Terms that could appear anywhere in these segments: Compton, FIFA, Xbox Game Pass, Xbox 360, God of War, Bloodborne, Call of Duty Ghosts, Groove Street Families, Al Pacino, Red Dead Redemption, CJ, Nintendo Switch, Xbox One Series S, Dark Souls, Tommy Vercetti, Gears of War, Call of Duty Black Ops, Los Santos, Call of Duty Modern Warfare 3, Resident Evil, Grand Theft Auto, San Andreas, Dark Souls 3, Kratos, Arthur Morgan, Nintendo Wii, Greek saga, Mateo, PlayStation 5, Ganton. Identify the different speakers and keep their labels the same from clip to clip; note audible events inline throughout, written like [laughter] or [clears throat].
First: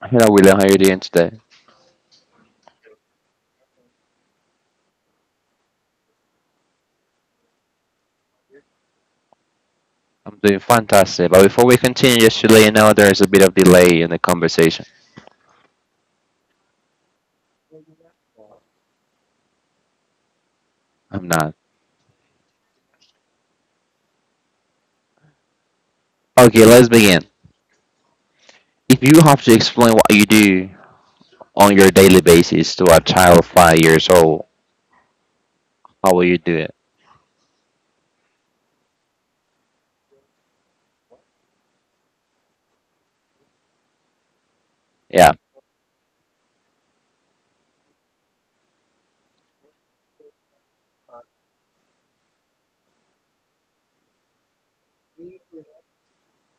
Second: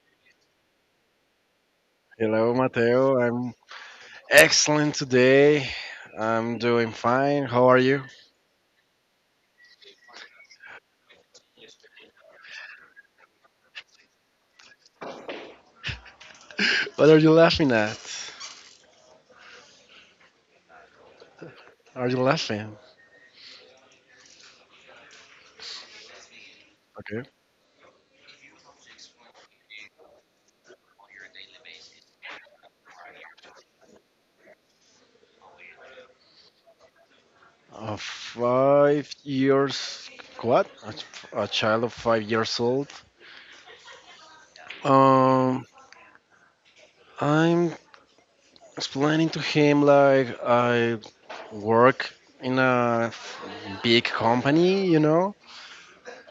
Speaker 1: Hello, William. How are you doing today?
Speaker 2: Hello, Mateo. I'm excellent today. I'm doing fine. How are you?
Speaker 1: I'm doing fantastic. But before we continue, just to let you know there is a bit of delay in the conversation.
Speaker 2: What are you laughing at?
Speaker 1: I'm not.
Speaker 2: Are you laughing?
Speaker 1: Okay, let's begin.
Speaker 2: Okay.
Speaker 1: If you have to explain what you do on your daily basis to a child 5 years old, how will you do it?
Speaker 2: A five years. What? A child of five years old.
Speaker 1: Yeah.
Speaker 2: Um, I'm explaining to him like I work in a big company, you know,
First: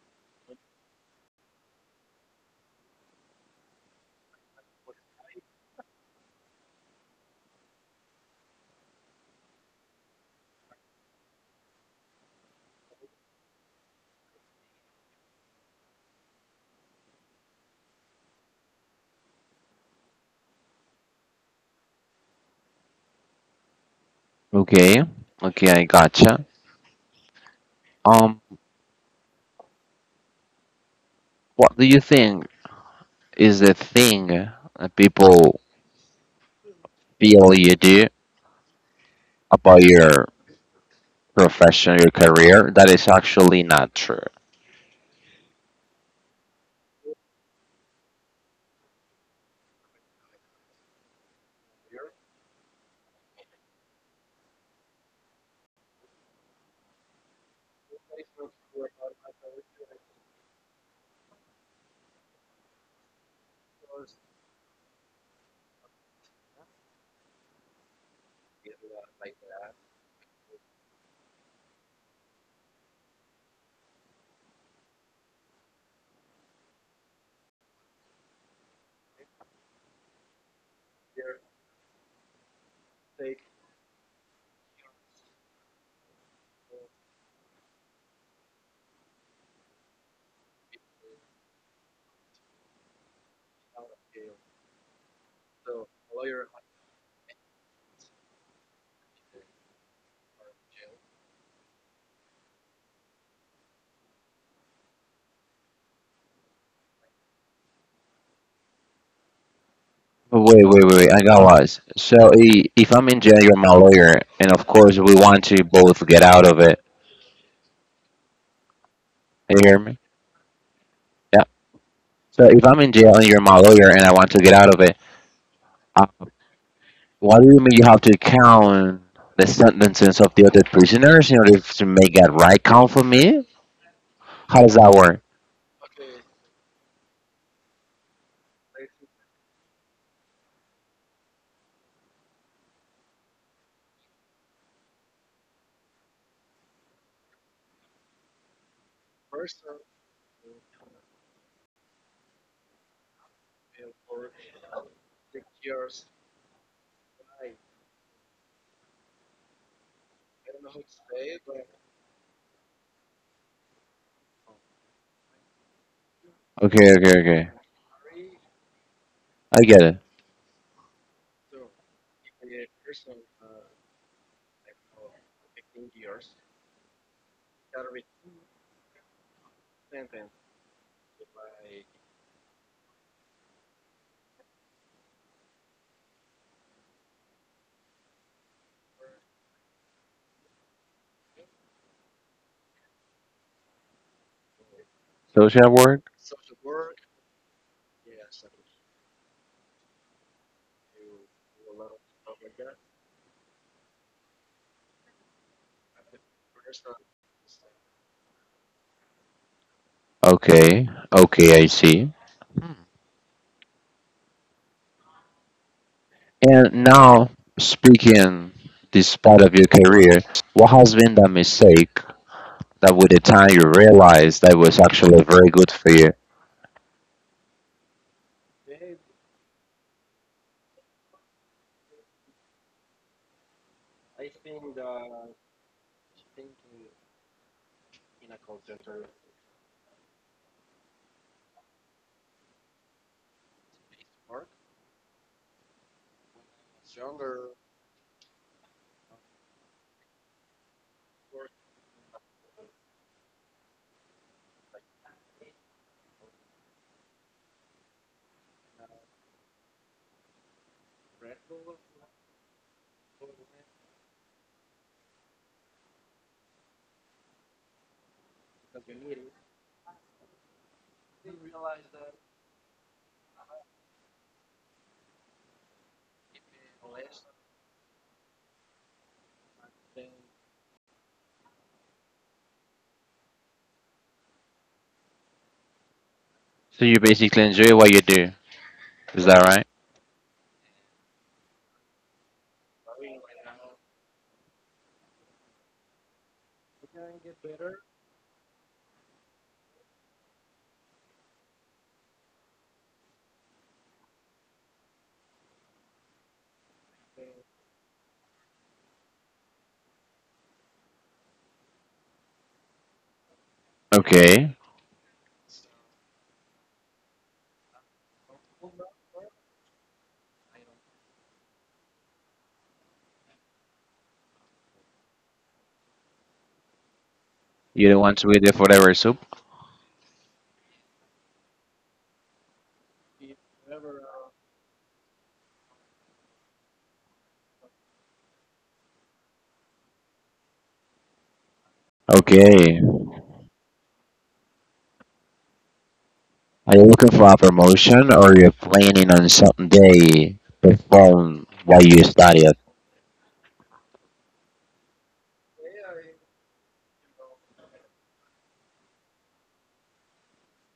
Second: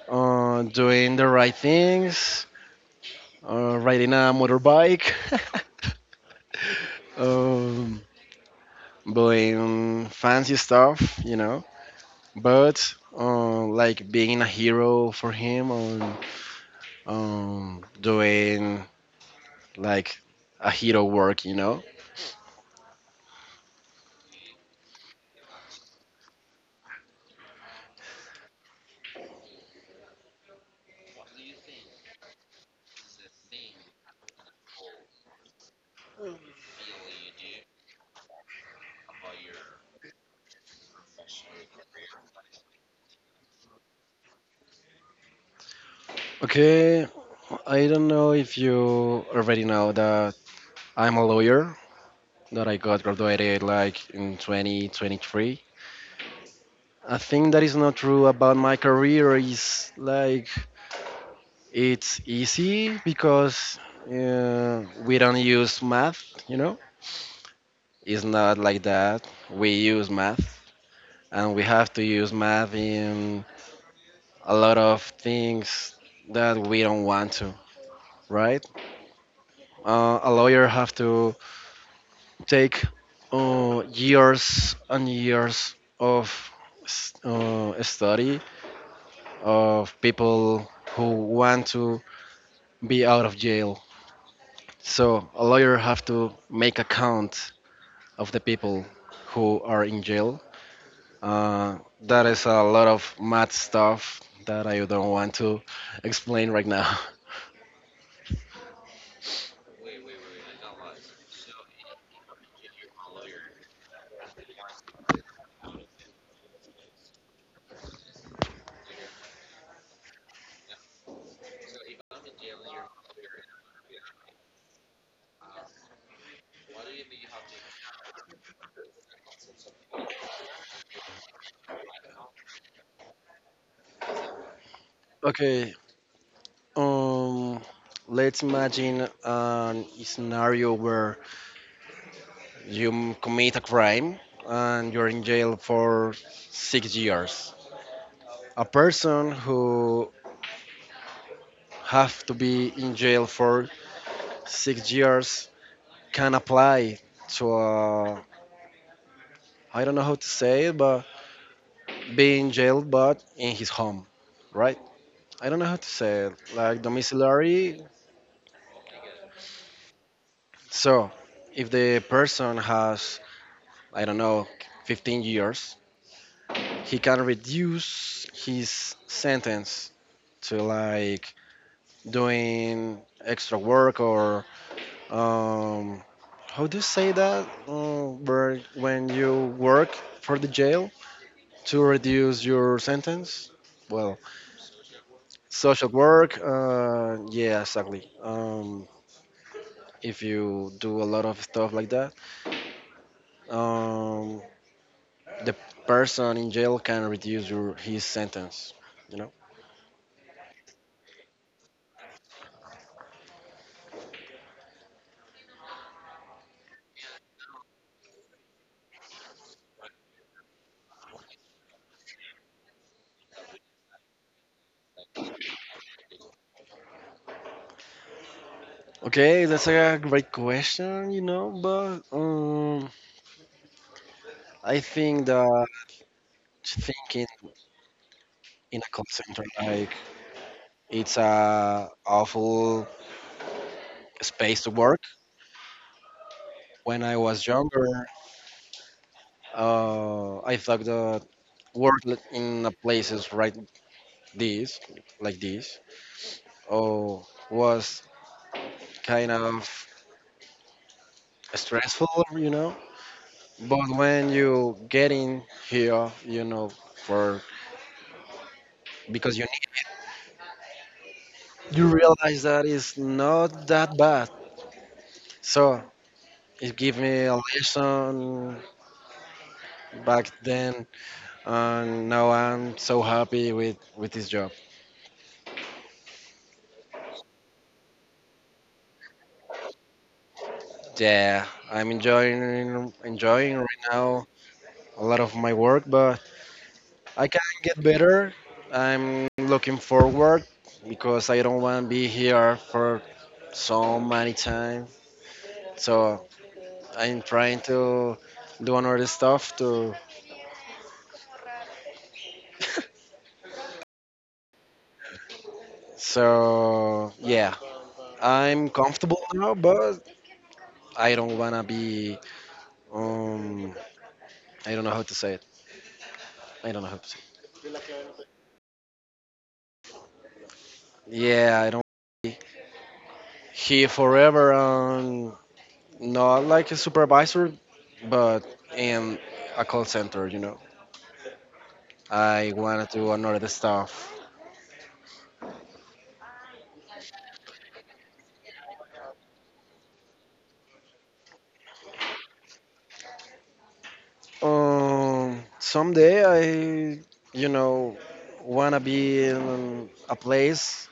Speaker 2: doing the right things, riding a motorbike. [laughs] um, buying fancy stuff, you know. But like being a hero for him on doing like a hero work, you know.
Speaker 1: Okay. Okay, I gotcha. Um, what do you think is the thing that people feel you do about your profession, your career that is actually not true?
Speaker 2: Okay, I don't know if you already know that I'm a lawyer that I got graduated like in 2023. A thing that is not true about my career is like it's easy because we don't use math, you know. It's not like that. We use math, and we have to use math in a lot of things that we don't want to, right? A lawyer have to take years and years of study of people who want to be out of jail. So a lawyer have to make account of the people who are in jail. That is a lot of math stuff that I don't want to explain right now. [laughs]
Speaker 1: Wait, wait, wait, wait, I got lost. So if I'm in jail, you're my lawyer, and of course we want to both get out of it. You hear me? Yeah. So if I'm in jail and you're my lawyer and I want to get out of it, uh, why do you mean you have to count the sentences of the other prisoners in order to make that right count for me? How does that work?
Speaker 2: Okay, um, let's imagine a scenario where you commit a crime and you're in jail for 6 years. A person who have to be in jail for 6 years can apply to ai don't know how to say it, but be in jail, but in his home, right? I don't know how to say it, like
Speaker 1: Okay, okay, okay.
Speaker 2: domiciliary.
Speaker 1: I get it.
Speaker 2: So, if the person has, I don't know, 15 years, he can reduce his sentence to like doing extra work or, um, how do you say that? Where, when you work for the jail to reduce your sentence? Well,
Speaker 1: So should that
Speaker 2: social
Speaker 1: work?
Speaker 2: work, yeah, exactly. If you do a lot of stuff like that, um, the person in jail can reduce his sentence. You know.
Speaker 1: Okay, okay, I see. And now speaking, this part of your career, what has been the mistake that with the time you realize that was actually very good for you.
Speaker 2: Okay, that's a great question. You know, but I think that thinking in a call center like it's a awful space to work. When I was younger, I thought that in a places right this like this, oh, was kind of stressful. You know, but when you get in here, you know, for because you need, you realize that it's not that bad. So it gave me a lesson back then, and now I'm so happy with this job.
Speaker 1: So you basically enjoy what you do. Is that right?
Speaker 2: Yeah, I'm enjoying right now a lot of my work, but I can get better. I'm looking forward because I don't want to be here for so many time. So I'm trying to do another stuff to.
Speaker 1: Okay.
Speaker 2: So yeah, I'm comfortable now, but I don't wanna be. Um, I don't know how to say it. I don't know how to say.
Speaker 1: You don't want to wait there forever, soup.
Speaker 2: It. Yeah, I don't. He forever on not like a supervisor, but in a call center. You know, I wanna
Speaker 1: Okay.
Speaker 2: do another stuff.
Speaker 1: Are you looking for a promotion or you're planning on someday perform what you studied?
Speaker 2: Someday I, you know, wanna be in a place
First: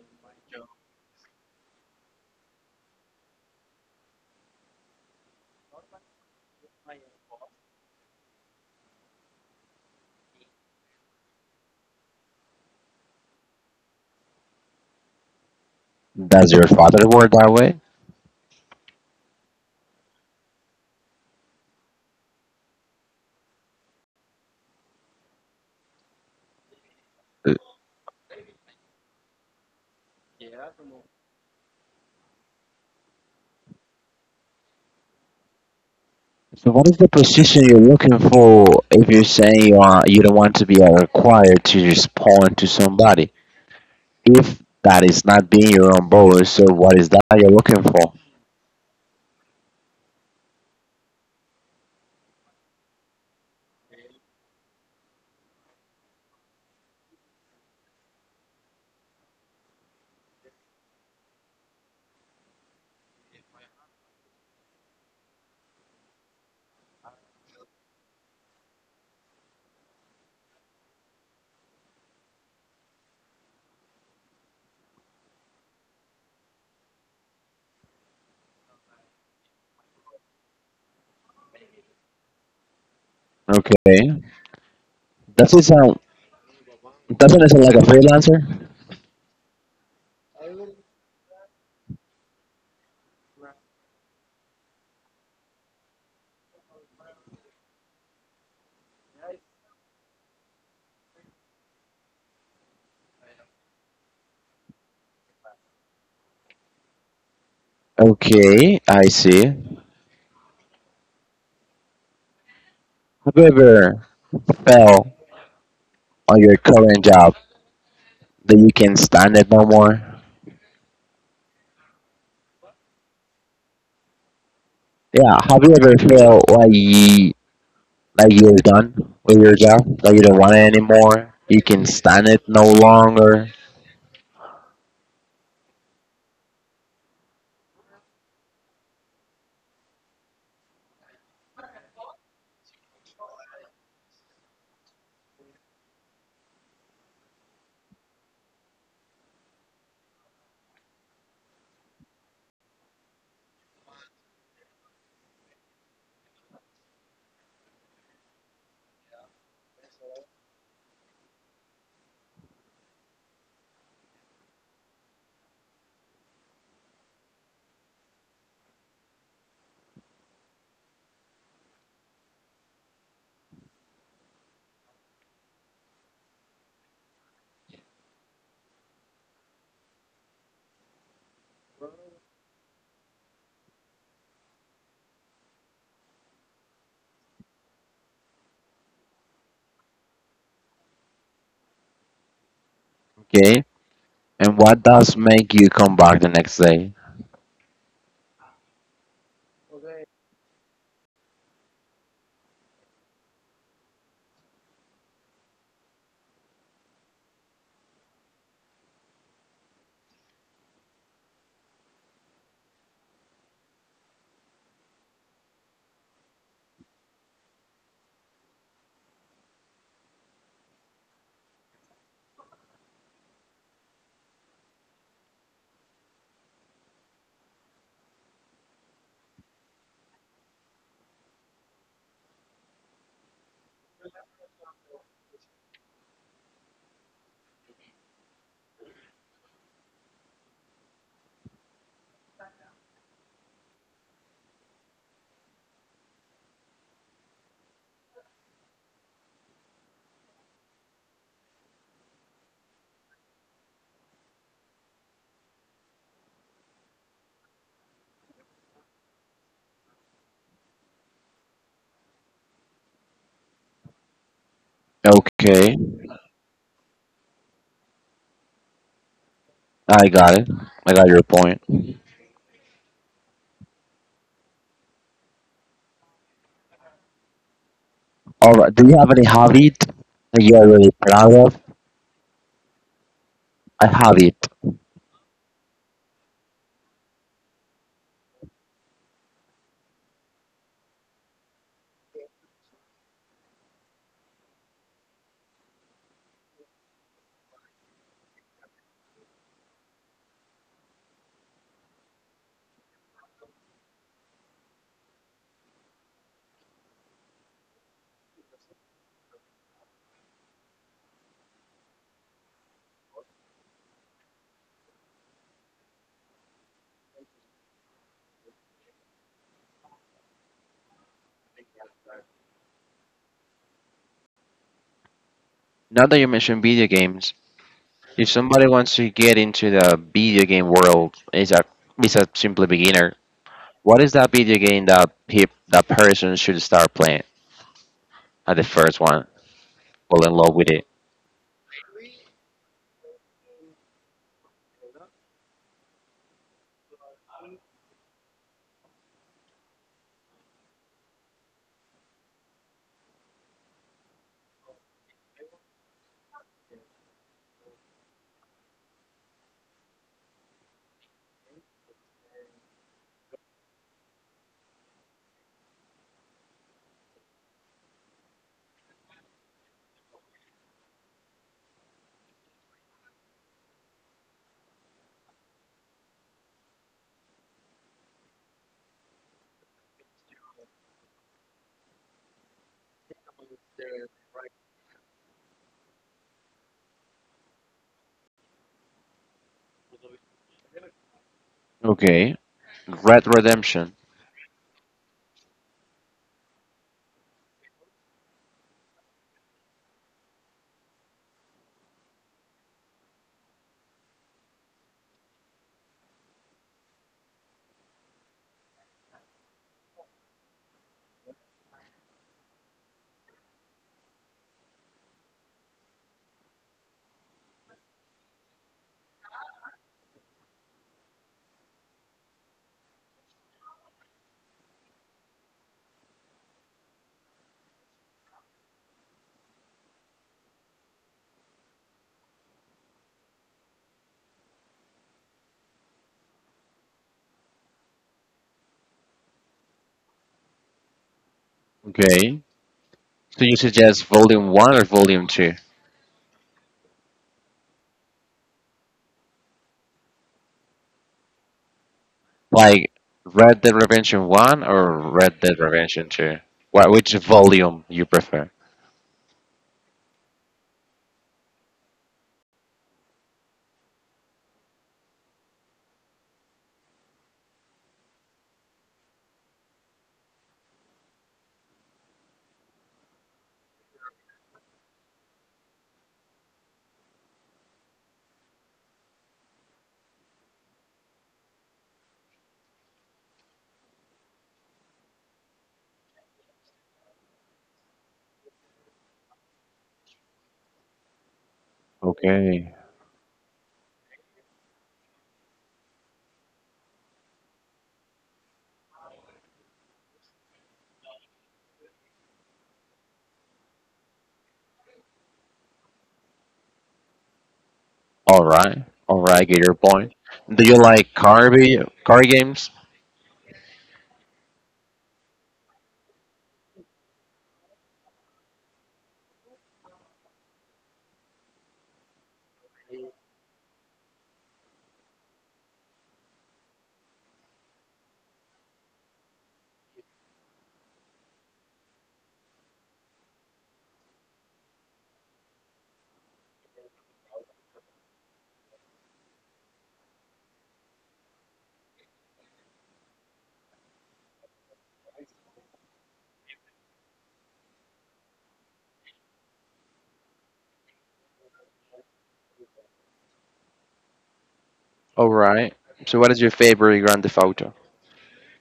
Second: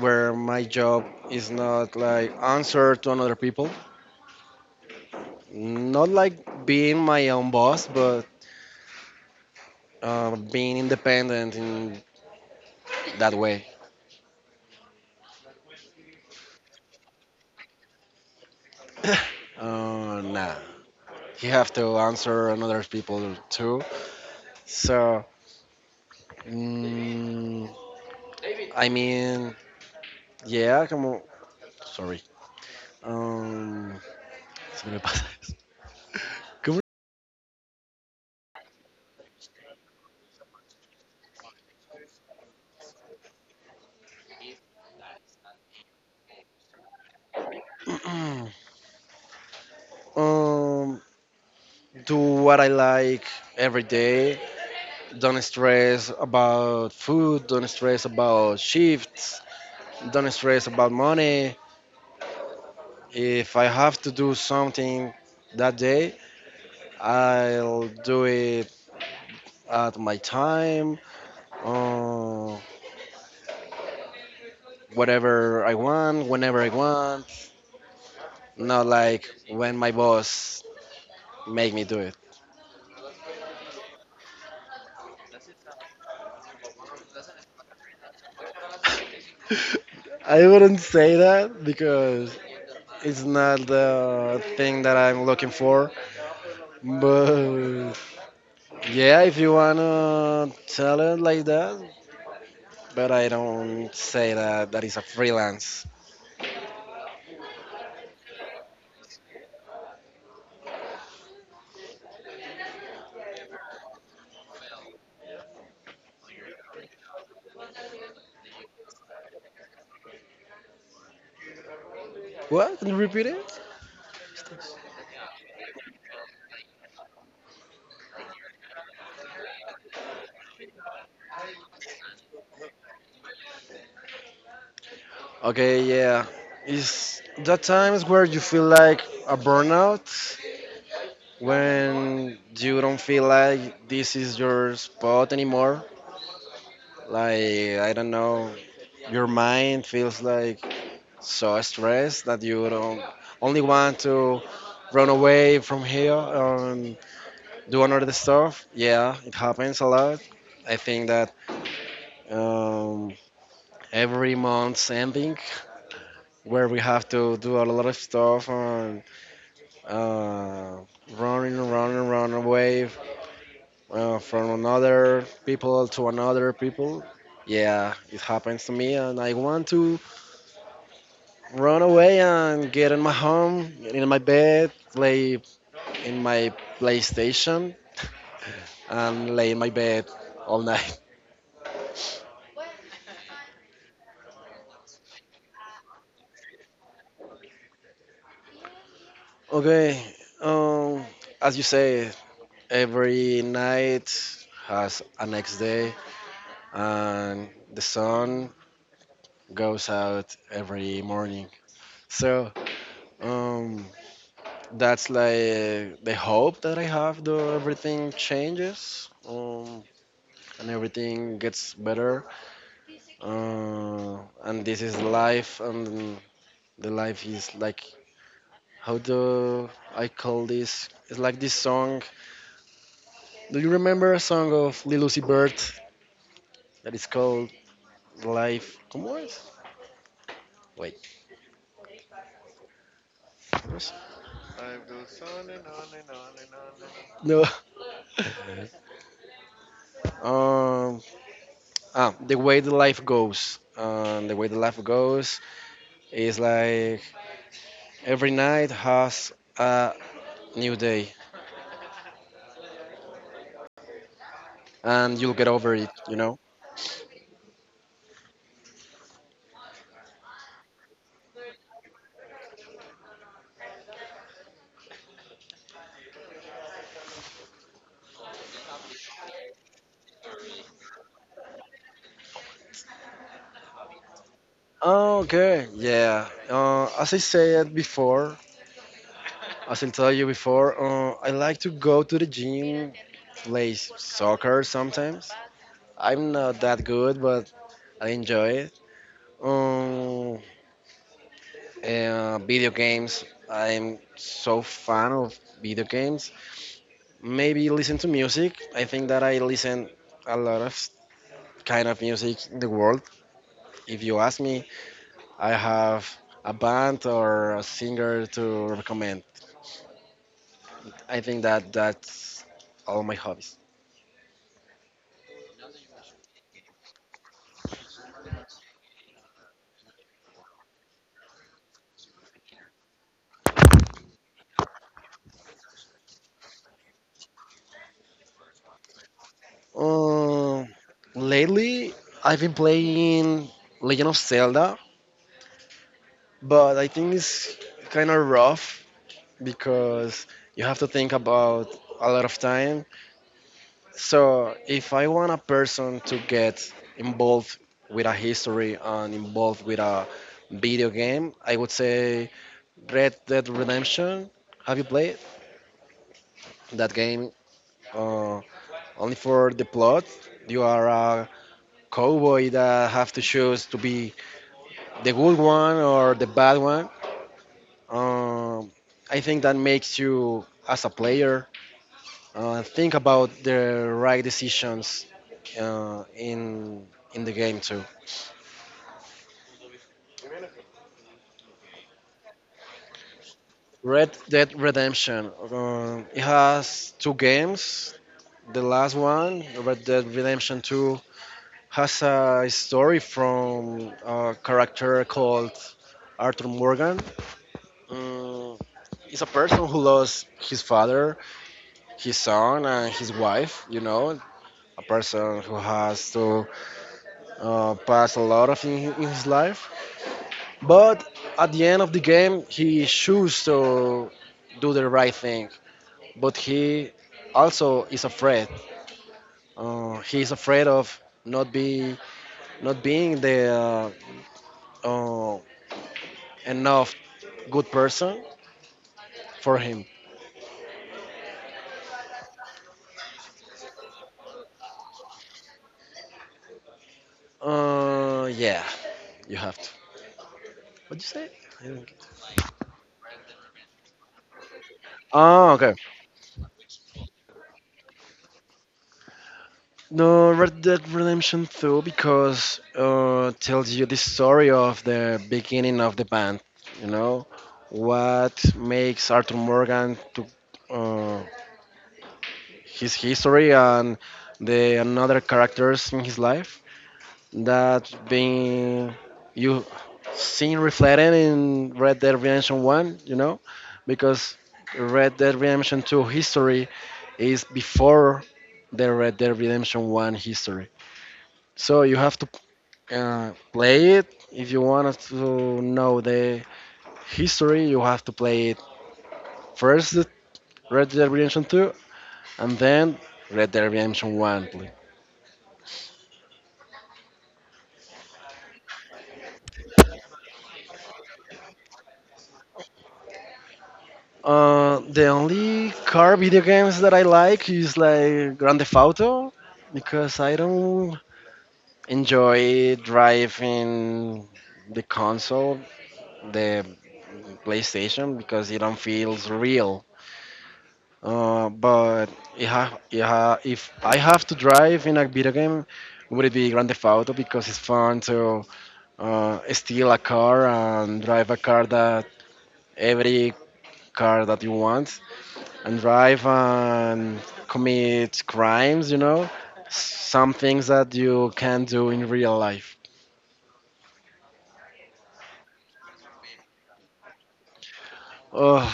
Speaker 2: where my job is not like answer to another people, not like being my own boss, but being independent in that way.
Speaker 1: Does your father work that way?
Speaker 2: [coughs] Nah, you have to answer another people too. So, mm, I mean, yeah, como, sorry. Um, se me pasa eso.
Speaker 1: So
Speaker 2: Como-
Speaker 1: what is the position you're looking for if you're saying you don't want to be required to respond to somebody? If that is not being your own boss, so what is that you're looking for?
Speaker 2: [coughs] [clears throat] um, do what I like every day. Don't stress about food, don't stress about shifts, don't stress about money. If I have to do something that day, I'll do it at my time, uh, whatever I want, whenever I want, not like when my boss make me do it.
Speaker 1: Okay. Doesn't sound doesn't it sound like a freelancer?
Speaker 2: [laughs] I wouldn't say that because it's not the thing that I'm looking for, but yeah, if you wanna tell it like that, but I don't say that that is a freelance.
Speaker 1: Okay, I see. Have you ever fell on your current job that you can stand it no more?
Speaker 2: What? Can you repeat it?
Speaker 1: Yeah. Have you ever felt like you like you're done with your job, like you don't want it anymore, you can stand it no longer?
Speaker 2: Okay, yeah. Is that times where you feel like a burnout when you don't feel like this is your spot anymore? Like I don't know, your mind feels like so stressed that you don't only want to run away from here. Do another stuff. Yeah, it happens a lot. I think that um, every month's ending, where we have to do a lot of stuff and uh, running away from another people to another people. Yeah, it happens to me, and I want to run away and get in my home, in my bed, play in my PlayStation, and lay in my bed all [laughs] night.
Speaker 1: Okay. And what does make you come back the next day?
Speaker 2: Okay. Um, as you say, every night has a next day, and the sun goes out every morning. So um, that's like the hope that I have. Though everything changes, and everything gets better. And this is life, and the life is like how do I call this? It's like this song. Do you remember a song of Lil Uzi Vert that is called Life? ¿Cómo es? Wait. ¿Cómo es? No. Um, ah, the way the life goes. The way the life goes is like every night has a new day, and you'll get
Speaker 1: Okay,
Speaker 2: over it. You know.
Speaker 1: I got it. I got your point. All right. Do you have any hobby that you are really proud of? I have it.
Speaker 2: Oh, okay. Yeah. As I told you before, I like to go to the gym, play soccer sometimes. I'm not that good, but I enjoy it. Um, video games. I'm so fan of video games. Maybe listen to music. I think that I listen a lot of kind of music in the world. If you ask me, I have a band or a singer to recommend. I think that that's all my hobbies.
Speaker 1: Now that you mentioned video games, if somebody wants to get into the video game world, is a simply beginner. What is that video game that that person should start playing at the first one? Fall in love
Speaker 2: Um,
Speaker 1: with it.
Speaker 2: lately, I've been playing Legend of Zelda, but I think it's kind of rough because you have to think about a lot of time. So if I want a person to get involved with a history and involved with a video game, I would say Red Dead Redemption. Have you played that game? Uh, only for the plot, you are a cowboy that have to choose to be the good one or the bad one. Um, I think that makes you as a player think about the right decisions uh, in in the game too.
Speaker 1: Okay. Red Redemption.
Speaker 2: Red Dead Redemption. It has two games. The last one, Red Dead Redemption 2, has a story from a character called Arthur Morgan. Um, he's a person who lost his father, his son, and his wife, you know, a person who has to pass a lot of in his life. But at the end of the game, he chooses to do the right thing, but he also is afraid. He is afraid of not be not being the uh, uh, enough good person for him.
Speaker 1: Okay. So you suggest Volume One or Volume Two?
Speaker 2: Yeah, you have to. What you say? I don't get-
Speaker 1: Like Red Dead Redemption One or
Speaker 2: ah,
Speaker 1: Red Dead
Speaker 2: okay.
Speaker 1: Redemption Two? What which volume you prefer?
Speaker 2: No, Red Dead Redemption 2 because tells you the story of the beginning of the band. You know what makes Arthur Morgan to uh, his history and the another characters in his life that being you seen reflected in Red Dead Redemption 1, you know, because Red Dead Redemption 2 history is before the Red Dead Redemption 1 history. So you have to
Speaker 1: Okay.
Speaker 2: play it if you want to know the history, you have to play it first Red Dead Redemption 2 and then Red Dead Redemption 1, please.
Speaker 1: All right. All right. Get your point. Do you like car video, car games?
Speaker 2: The only car video games that I like is like Grand Theft Auto because I don't enjoy driving the console, the PlayStation, because it don't feels real. But if I have to drive in a video game, would it be Grand Theft Auto because it's fun to steal a car and drive a car that every car that you want and drive and commit crimes, you know, some things that you can do in real life.
Speaker 1: All right. So, what is your favorite Grand Theft Auto?
Speaker 2: Oh,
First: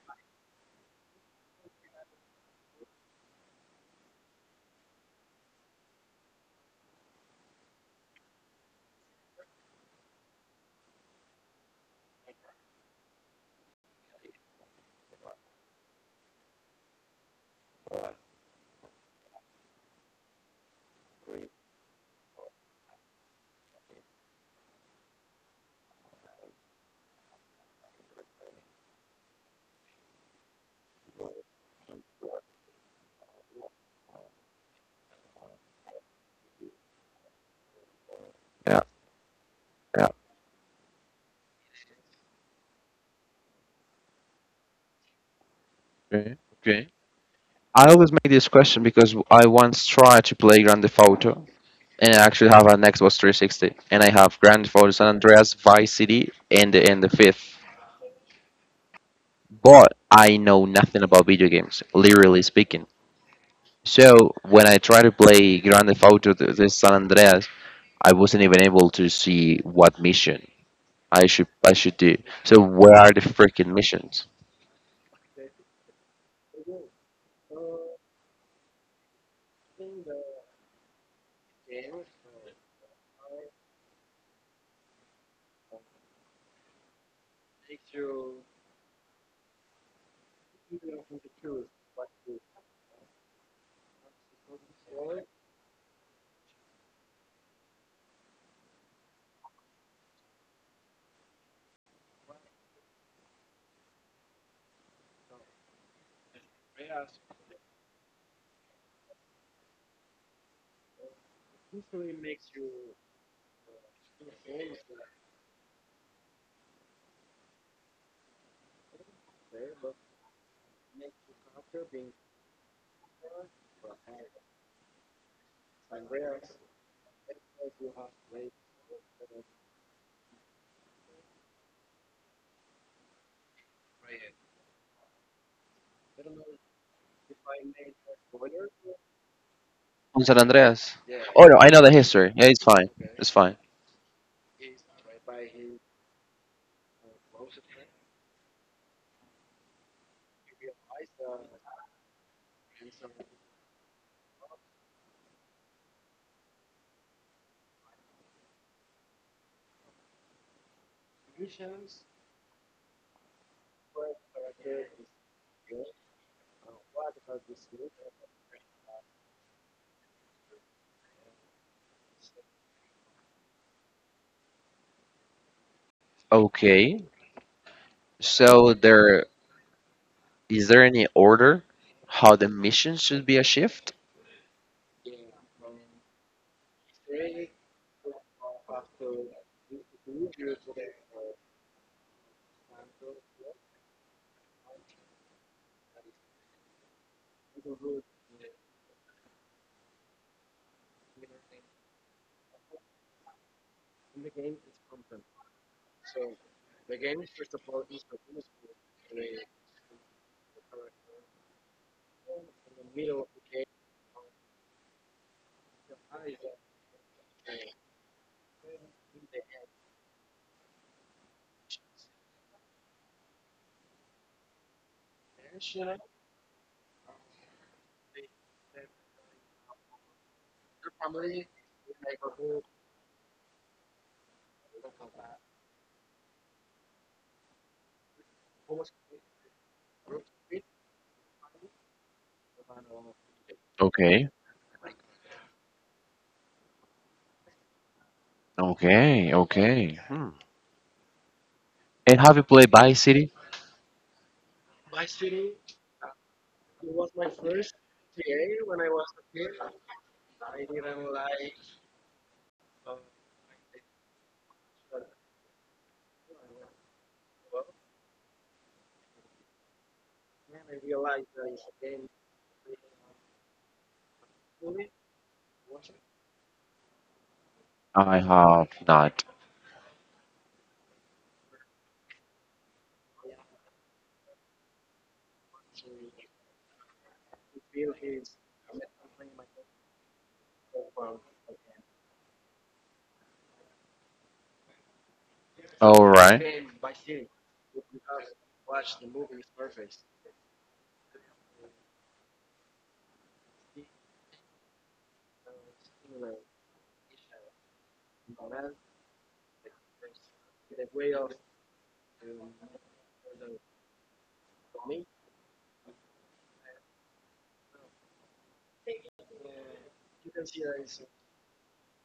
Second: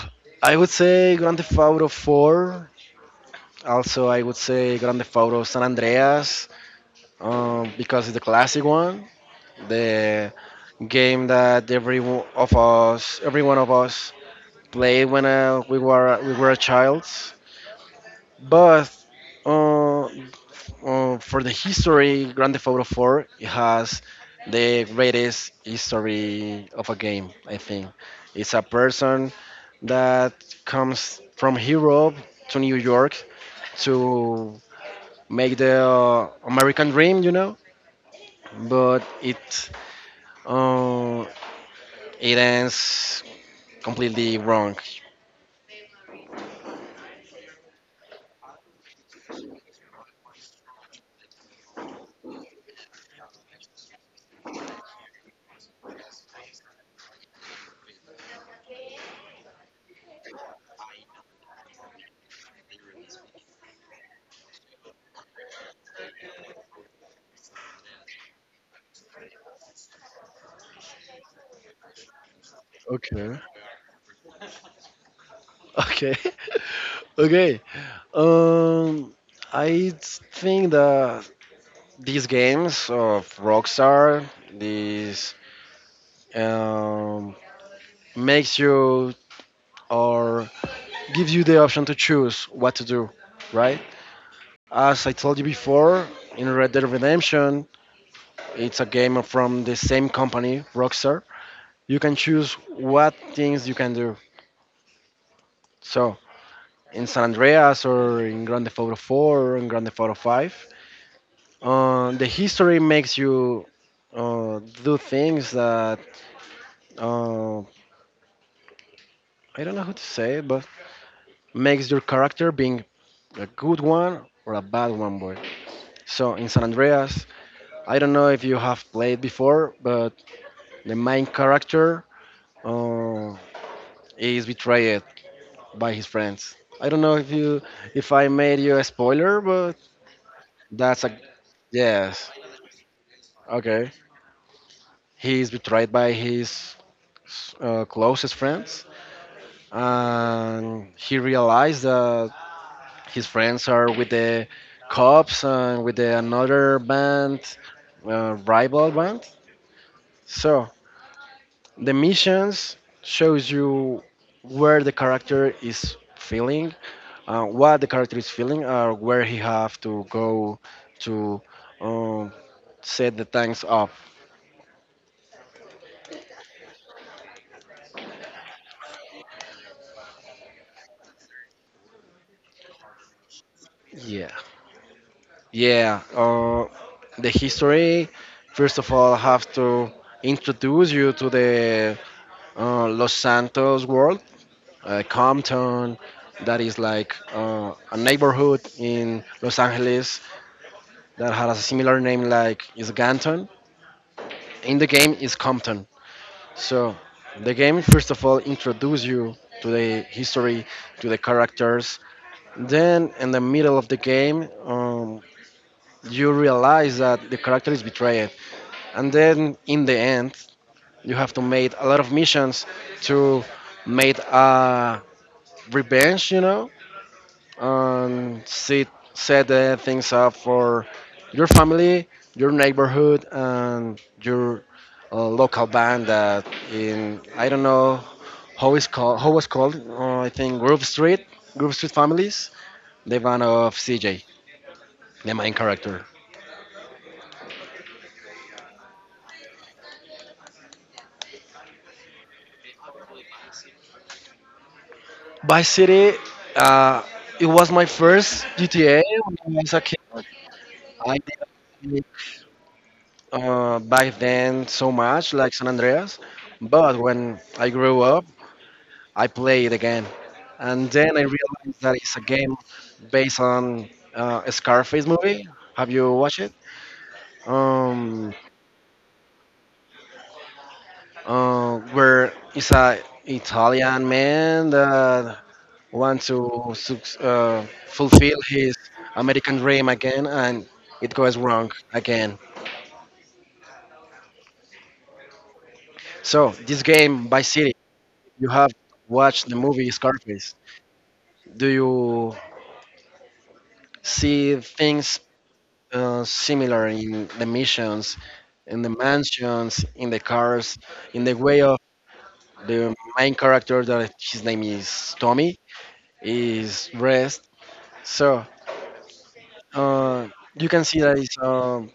Speaker 2: I would say Grand Theft Auto 4. Also, I would say Grand Theft Auto San Andreas, because it's the classic one, the game that every one of us played when we were a child. But uh, for the history, Grand Theft Auto 4 it has the greatest history of a game. I think it's a person that comes from Europe to New York to make the American dream, you know.
Speaker 1: Yeah,
Speaker 2: But it
Speaker 1: yeah.
Speaker 2: uh, it ends completely wrong.
Speaker 1: Okay, okay. I always make this question because I once tried to play Grand Theft Auto, and I actually have an Xbox 360, and I have Grand Theft Auto San Andreas, Vice City, and the fifth. But I know nothing about video games, literally speaking. So when I tried to play Grand Theft Auto the San Andreas, I wasn't even able to see what mission I should do. So where are the
Speaker 2: Okay. [laughs]
Speaker 1: freaking missions?
Speaker 2: Okay, [laughs] okay. Um, I think that these games of Rockstar, these um, makes you or gives you the option to choose what to do, right? As I told you before, in Red Dead Redemption, it's a game from the same company, Rockstar. You can choose what things you can do. So in San Andreas or in Grand Theft Auto 4 or in Grand Theft Auto 5, the history makes you do things that uh, I don't know how to say, but makes your character being a good one or a bad one, boy. So in San Andreas, I don't know if you have played before, but the main character uh, is betrayed by his friends. I don't know if you if I made you a spoiler, but
Speaker 1: On San Andreas.
Speaker 2: that's a
Speaker 1: Oh no, I know the history.
Speaker 2: yes.
Speaker 1: Yeah, it's fine. It's fine.
Speaker 2: Okay, he is betrayed by his closest friends, and he realized that his friends are with the cops and with the another band, rival band, so the missions shows you where the character is feeling, what the character is feeling or where he have to go to, um, set the tanks up.
Speaker 1: Okay. So there is there any order how the mission should be achieved?
Speaker 2: Yeah, yeah. The history, first of all, have to introduce you to the los santos world, Compton, that is like a neighborhood in Los Angeles that has a similar name like is Ganton. In the game is Compton. So the game first of all introduce you to the history, to the characters. Then in the middle of the game, you realize that the character is betrayed, and then in the end, you have to make a lot of missions to make a revenge, you know, and set things up for your family, your neighborhood, and your local band that in I don't know how it's called how was called I think Groove Street, Groove Street Families, the band of CJ,
Speaker 1: Okay,
Speaker 2: the main character.
Speaker 1: okay, okay. Hmm. And have you played Vice City?
Speaker 2: Vice City, uh, it was my first GTA when I was a kid. I didn't, back then so much like San Andreas, but when I grew up I play it again, and then I realized that it's a game based on a Scarface movie. Have you watched it?
Speaker 1: I
Speaker 2: Um,
Speaker 1: have not.
Speaker 2: where it's a Italian man that wants to fulfill his American dream again, and it goes wrong again.
Speaker 1: All right.
Speaker 2: So this
Speaker 1: Okay,
Speaker 2: game by City, you have watched the movie Scarface. Do you see things similar in the missions, in the mansions, in the cars, in the way of the main character that his name is Tommy is dressed. So uh, you can see that it's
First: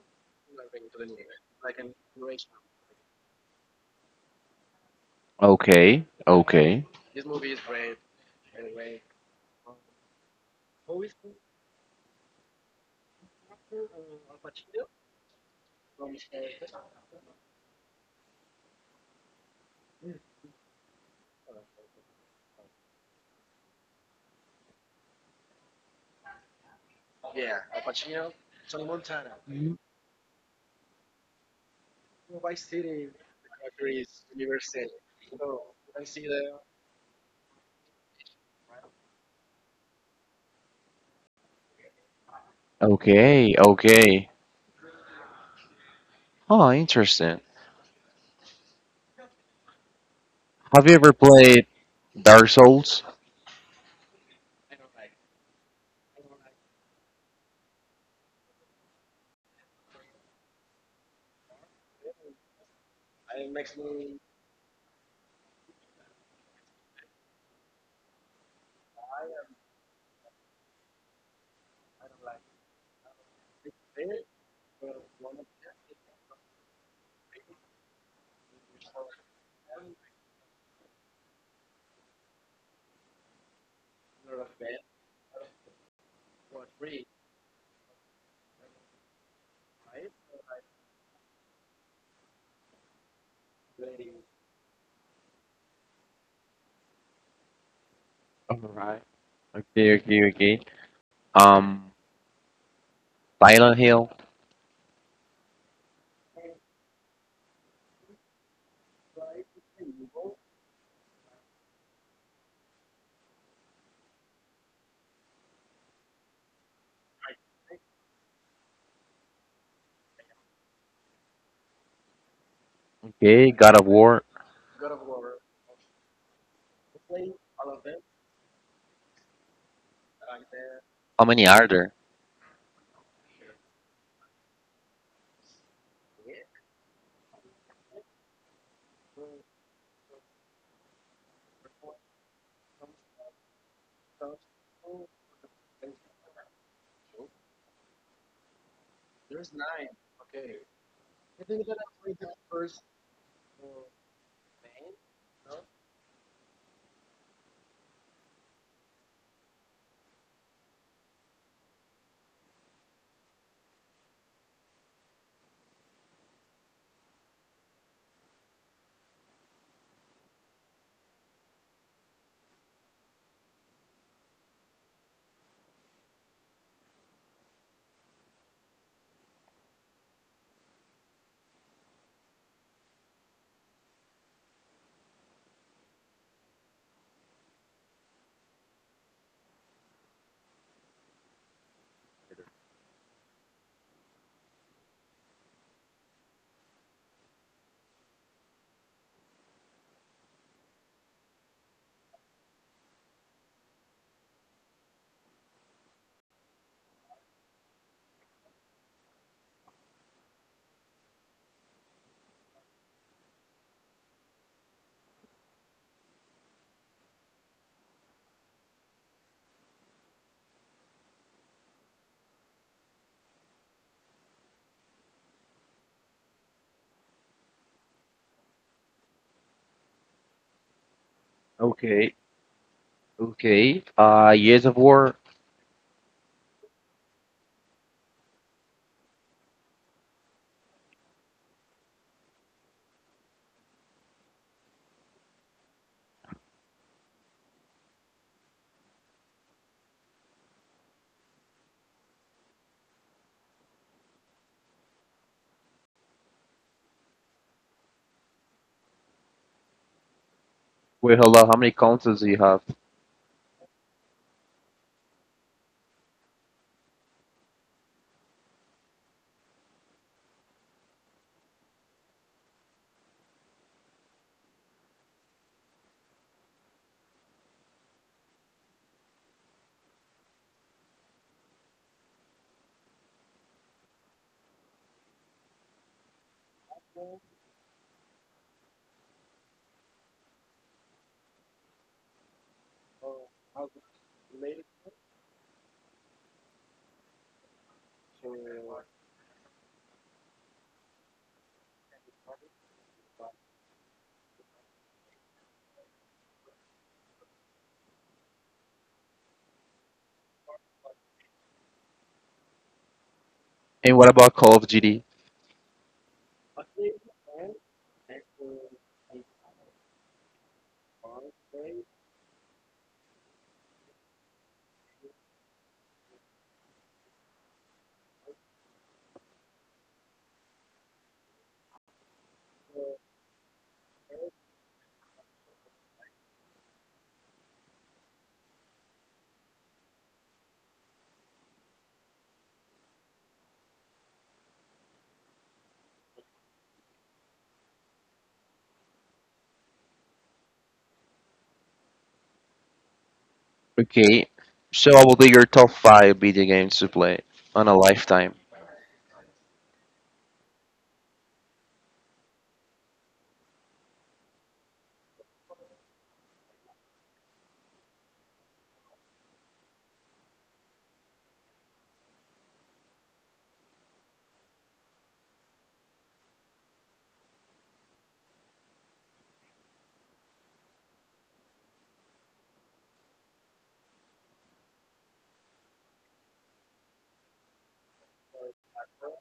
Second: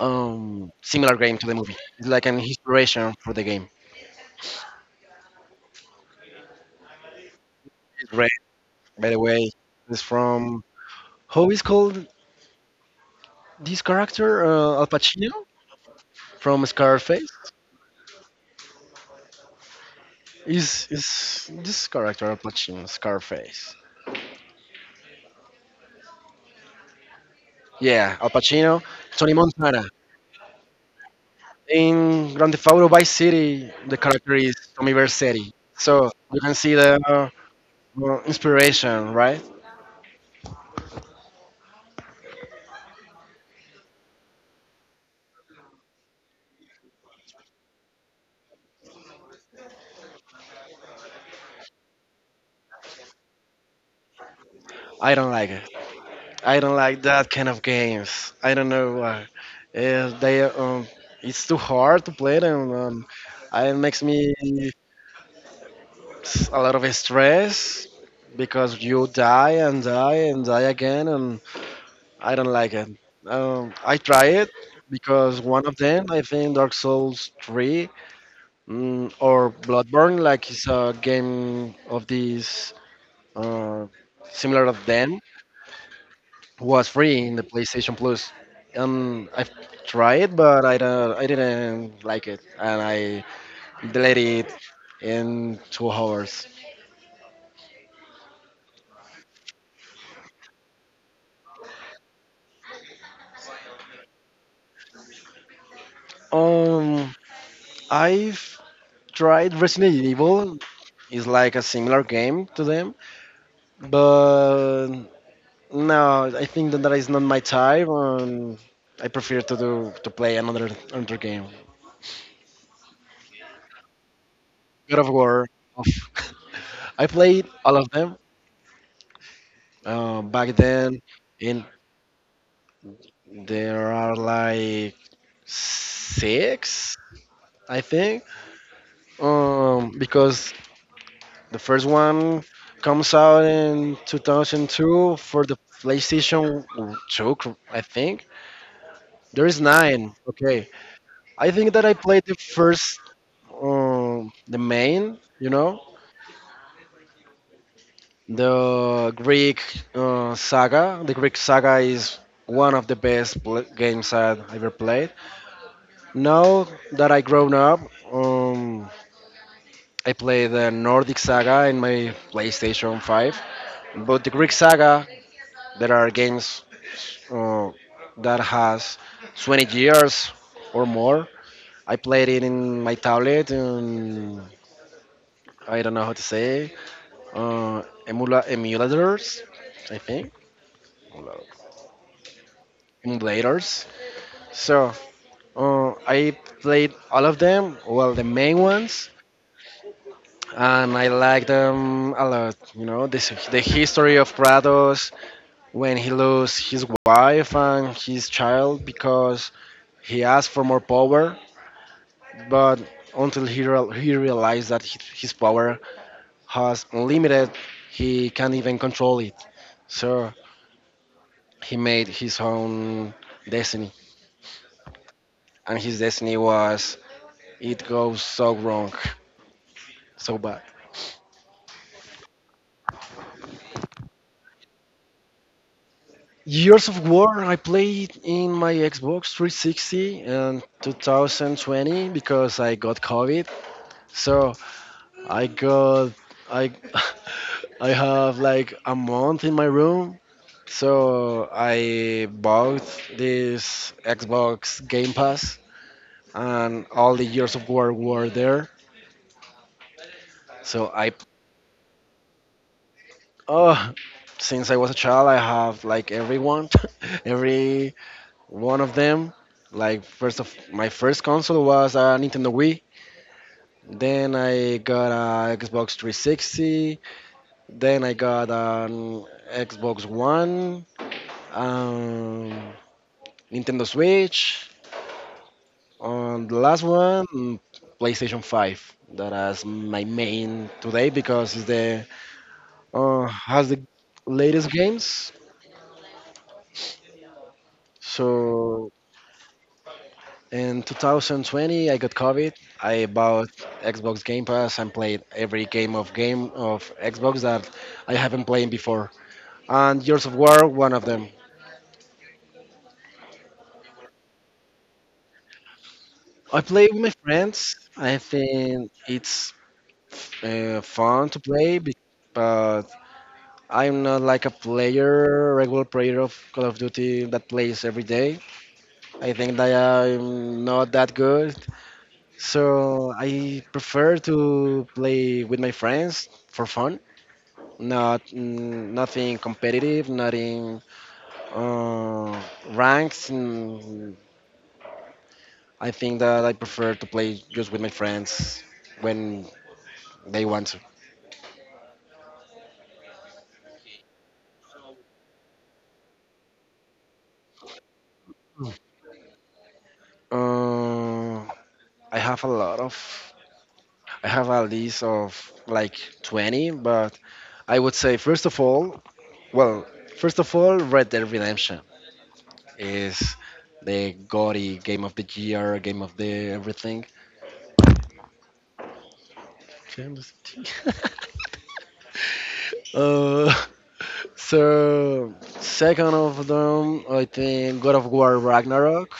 Speaker 2: similar game to the movie. It's like an inspiration for the game.
Speaker 1: okay,
Speaker 2: It's red, by the way. It's from how is called this character, Al Pacino from Scarface. Is this character Al Pacino Scarface? Yeah, Al Pacino, Tony Montana. In Grand Theft Auto Vice City, the character is Tommy Vercetti. So you can see the inspiration, right?
Speaker 1: okay, okay. Oh, interesting. Have you ever played Dark Souls?
Speaker 2: I don't like it. I don't like that kind of games. I don't know why. Uh, they, um, it's too hard to play them. It makes me a lot of stress because you die and die and die again, and I don't like it. I try it because one of them, I think Dark Souls 3, or Bloodborne, like it's a game of these uh, similar of them, was free in the PlayStation Plus. I've tried it, but I didn't like it, and I deleted it in 2 hours.
Speaker 1: All right. Okay, okay, okay. Um, Silent Hill.
Speaker 2: Um, I've tried Resident Evil. It's like a similar game to them, but no, I think that is not my type. I prefer to do to play another, another game.
Speaker 1: Okay, God of War.
Speaker 2: God of War. of- [laughs] I played all of them back then,
Speaker 1: How many are
Speaker 2: and
Speaker 1: there?
Speaker 2: there are like six, I think. Because the first one comes out in 2002 for the PlayStation 2, I think. There is nine. Okay, I think that I played the first, the main, you know, the Greek saga. The Greek saga is one of the best games I ever played. Now that I grown up, um, I play the Nordic saga in my PlayStation 5. But the Greek saga, there are games uh, that has 20 years or more. I played it in my tablet and I don't know how to say, emulators, I think emulators. So I played all of them, well the main ones, and I like them a lot. You know, this the history of Kratos when he lost his wife and his child because he asked for more power, but until he real he realized that his power has unlimited, he can't even control it. So he made his own destiny, and his destiny was it goes so wrong, so bad.
Speaker 1: Okay, okay. Years of War.
Speaker 2: Years of War I played in my Xbox 360 in 2020 because I got COVID. So I got I [laughs] I have like a month in my room. So I bought this Xbox Game Pass and all the Years of War were there. So I.
Speaker 1: Wait, hold on. How many consoles do you have?
Speaker 2: Oh, since I was a child, I have like everyone, [laughs] every one of them. Like first of my first console was a Nintendo Wii. Then I got a Xbox 360. Then I got an Xbox One, um, Nintendo Switch. On the last one, PlayStation 5. That is my main today because it's the, has the latest games. So in 2020, I got COVID. I bought Xbox Game Pass and played every game of Xbox that I haven't played before. And Gears of War, one of them.
Speaker 1: And what about Call of Duty?
Speaker 2: I play with my friends. I think it's fun to play, but I'm not like a player, regular player of Call of Duty that plays every day. I think that I'm not that good, so I prefer to play with my friends for fun. Not, nothing competitive, not in uh, ranks. I think that I prefer to play just with my friends when they want to.
Speaker 1: Okay, so I will do your top five video games to play on a lifetime.
Speaker 2: Uh, I have a lot of. I have a list of like 20, but I would say first of all, well, first of all, Red Dead Redemption is the gaudy game of the year, game of the everything. [laughs] uh, So, second of them, I think God of War Ragnarok.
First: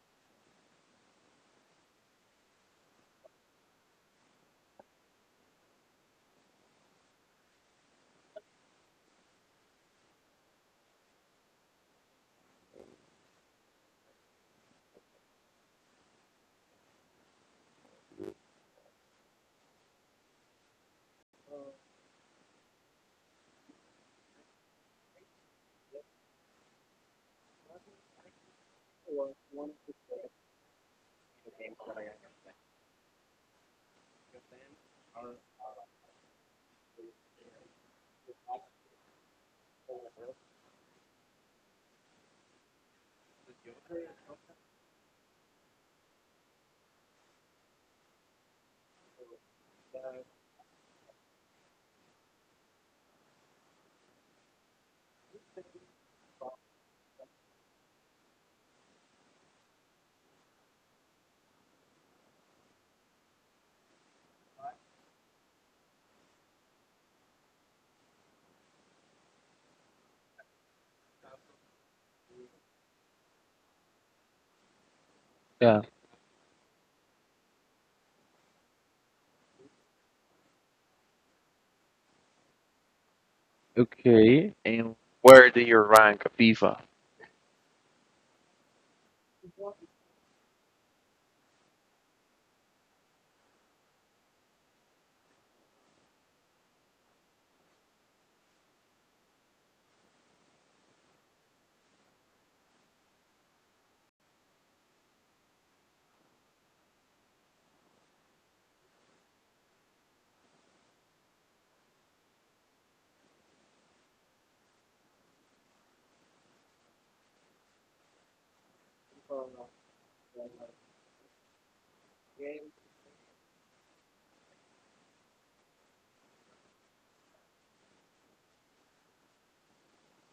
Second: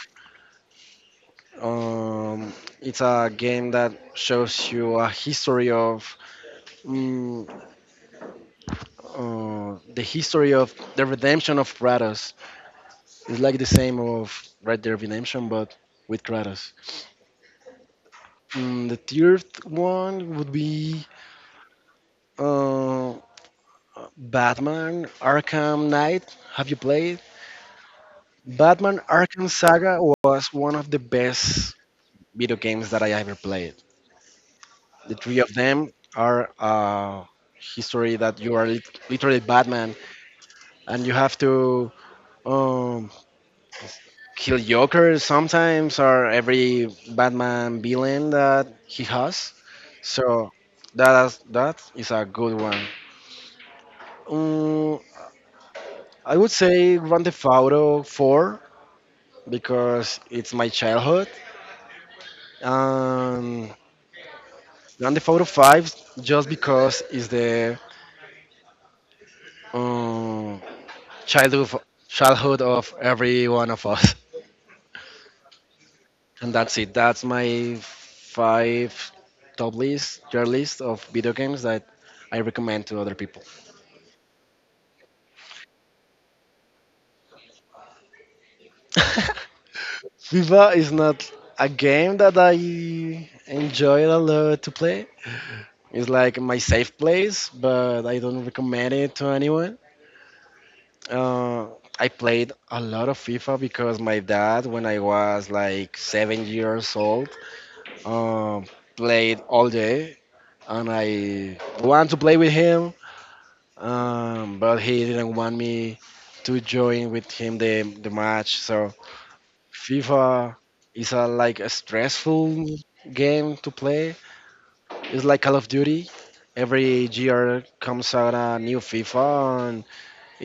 Speaker 2: Um, it's a game that shows you a history of, mm, the history of the redemption of Kratos. It's like the same of Red Dead Redemption, but with Kratos. The third one would be, uh, Batman Arkham Knight. Have you played? Batman Arkham Saga was one of the best video games that I ever played. The three of them are, history that you are literally Batman and you have to, um, kill Joker sometimes or every Batman villain that he has. So that is a good one. Um, I would say Grand Theft Auto 4 because it's my childhood. Um, Grand Theft Auto 5 just because it's the. um, childhood childhood of every one of us.
Speaker 1: Yeah.
Speaker 2: And that's it. That's my five top list, your list of video games that I recommend to other people.
Speaker 1: Okay. And where do you rank FIFA?
Speaker 2: [laughs] FIFA is not a game that I enjoy a lot to play. It's like my safe place, but I don't recommend it to anyone. Uh, I played a lot of FIFA because my dad, when I was like 7 years old, um, played all day and I want to play with him, but he didn't want me to join with him the match. So FIFA is a like a stressful game to play. It's like Call of Duty. Every year comes out a new FIFA, and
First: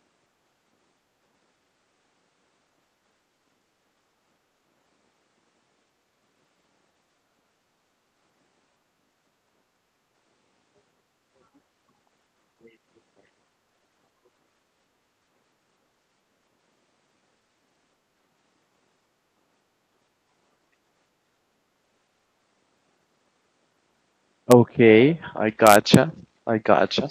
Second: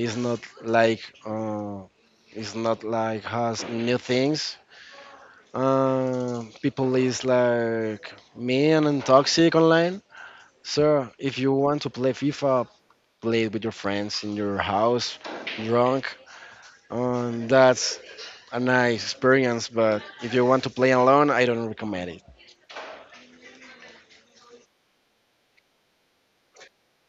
Speaker 2: it's not like uh, it's not like has new things. People is like mean and toxic online. So if you want to play FIFA played with your friends in your house, drunk. That's a nice experience, but if you want to play alone, I don't recommend it.
Speaker 1: Okay, I gotcha. I gotcha.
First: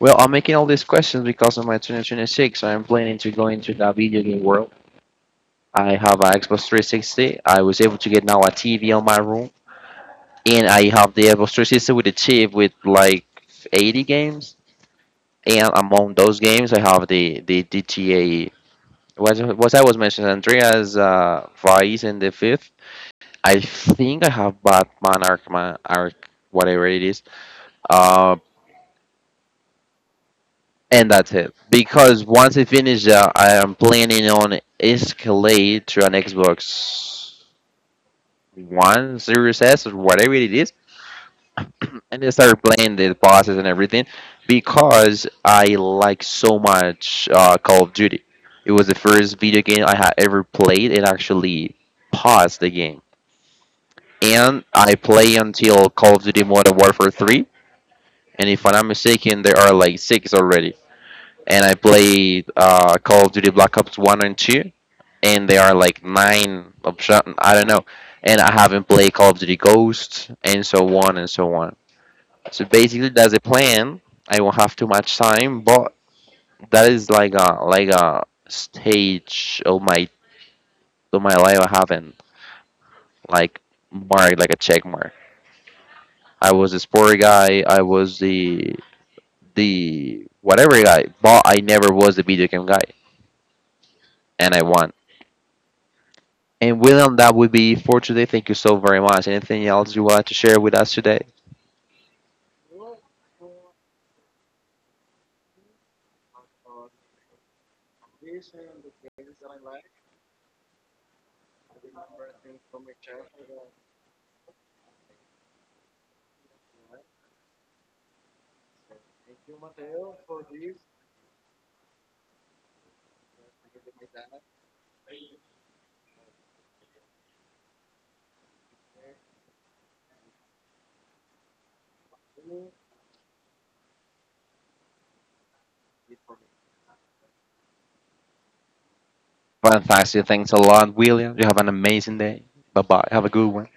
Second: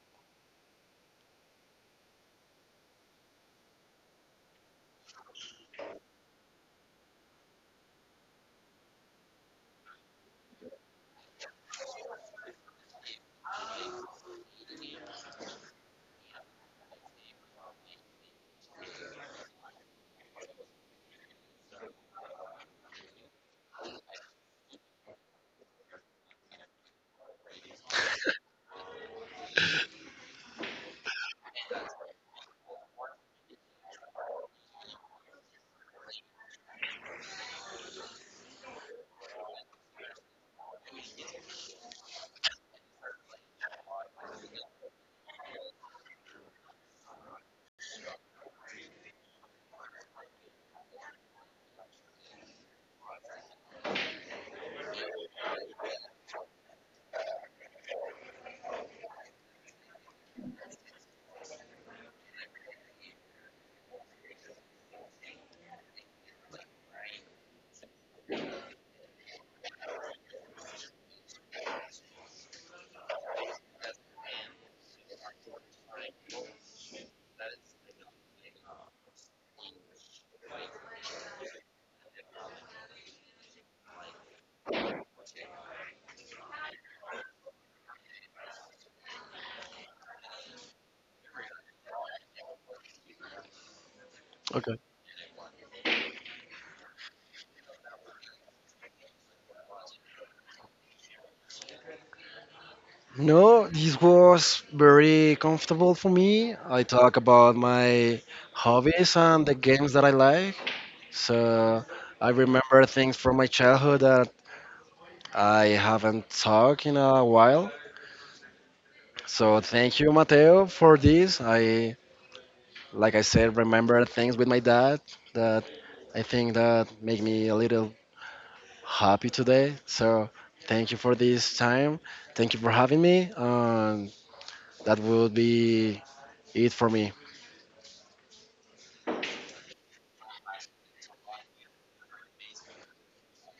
Speaker 1: Well, I'm making all these questions because of my 2026. I'm planning to go into the video game world. I have an Xbox 360. I was able to get now a TV on my room, and I have the Xbox 360 with the chip with like 80 games, and among those games I have the GTA, what I was mentioning, Andreas Vice and the fifth. I think I have Batman Arkham Ark, whatever it is. Uh, and that's it. Because once I finish that, I am planning on escalate to an Xbox One Series S or whatever it is, and I started playing the bosses and everything because I like so much Call of Duty. It was the first video game I had ever played and actually paused the game. And I play until Call of Duty Modern Warfare 3, and if I'm not mistaken, there are like six already. And I played Call of Duty Black Ops 1 and 2, and there are like nine option. I don't know. And I haven't played Call of Duty Ghosts and so on and so on. So basically, that's a plan. I won't have too much time, but that is like a stage of my life. I haven't like marked like a check mark. I was a sport guy. I was the whatever guy, but I never was the video game guy, and I won.
Speaker 2: Okay.
Speaker 1: And William, that would be for today. Thank you so very much. Anything else you want to share with us today?
Speaker 2: No, this was very comfortable for me. I talk about my hobbies and the games that I like. So I remember things from my childhood that I haven't talked in a while. So thank you, Mateo, for this. I, like I said, remember things with my dad that I think that made me a little happy today. So thank you for this time. Thank you for having me. And that will be it for me.
Speaker 1: Fantastic. Thanks a lot, William. You have an amazing day. Bye bye. Have a good one.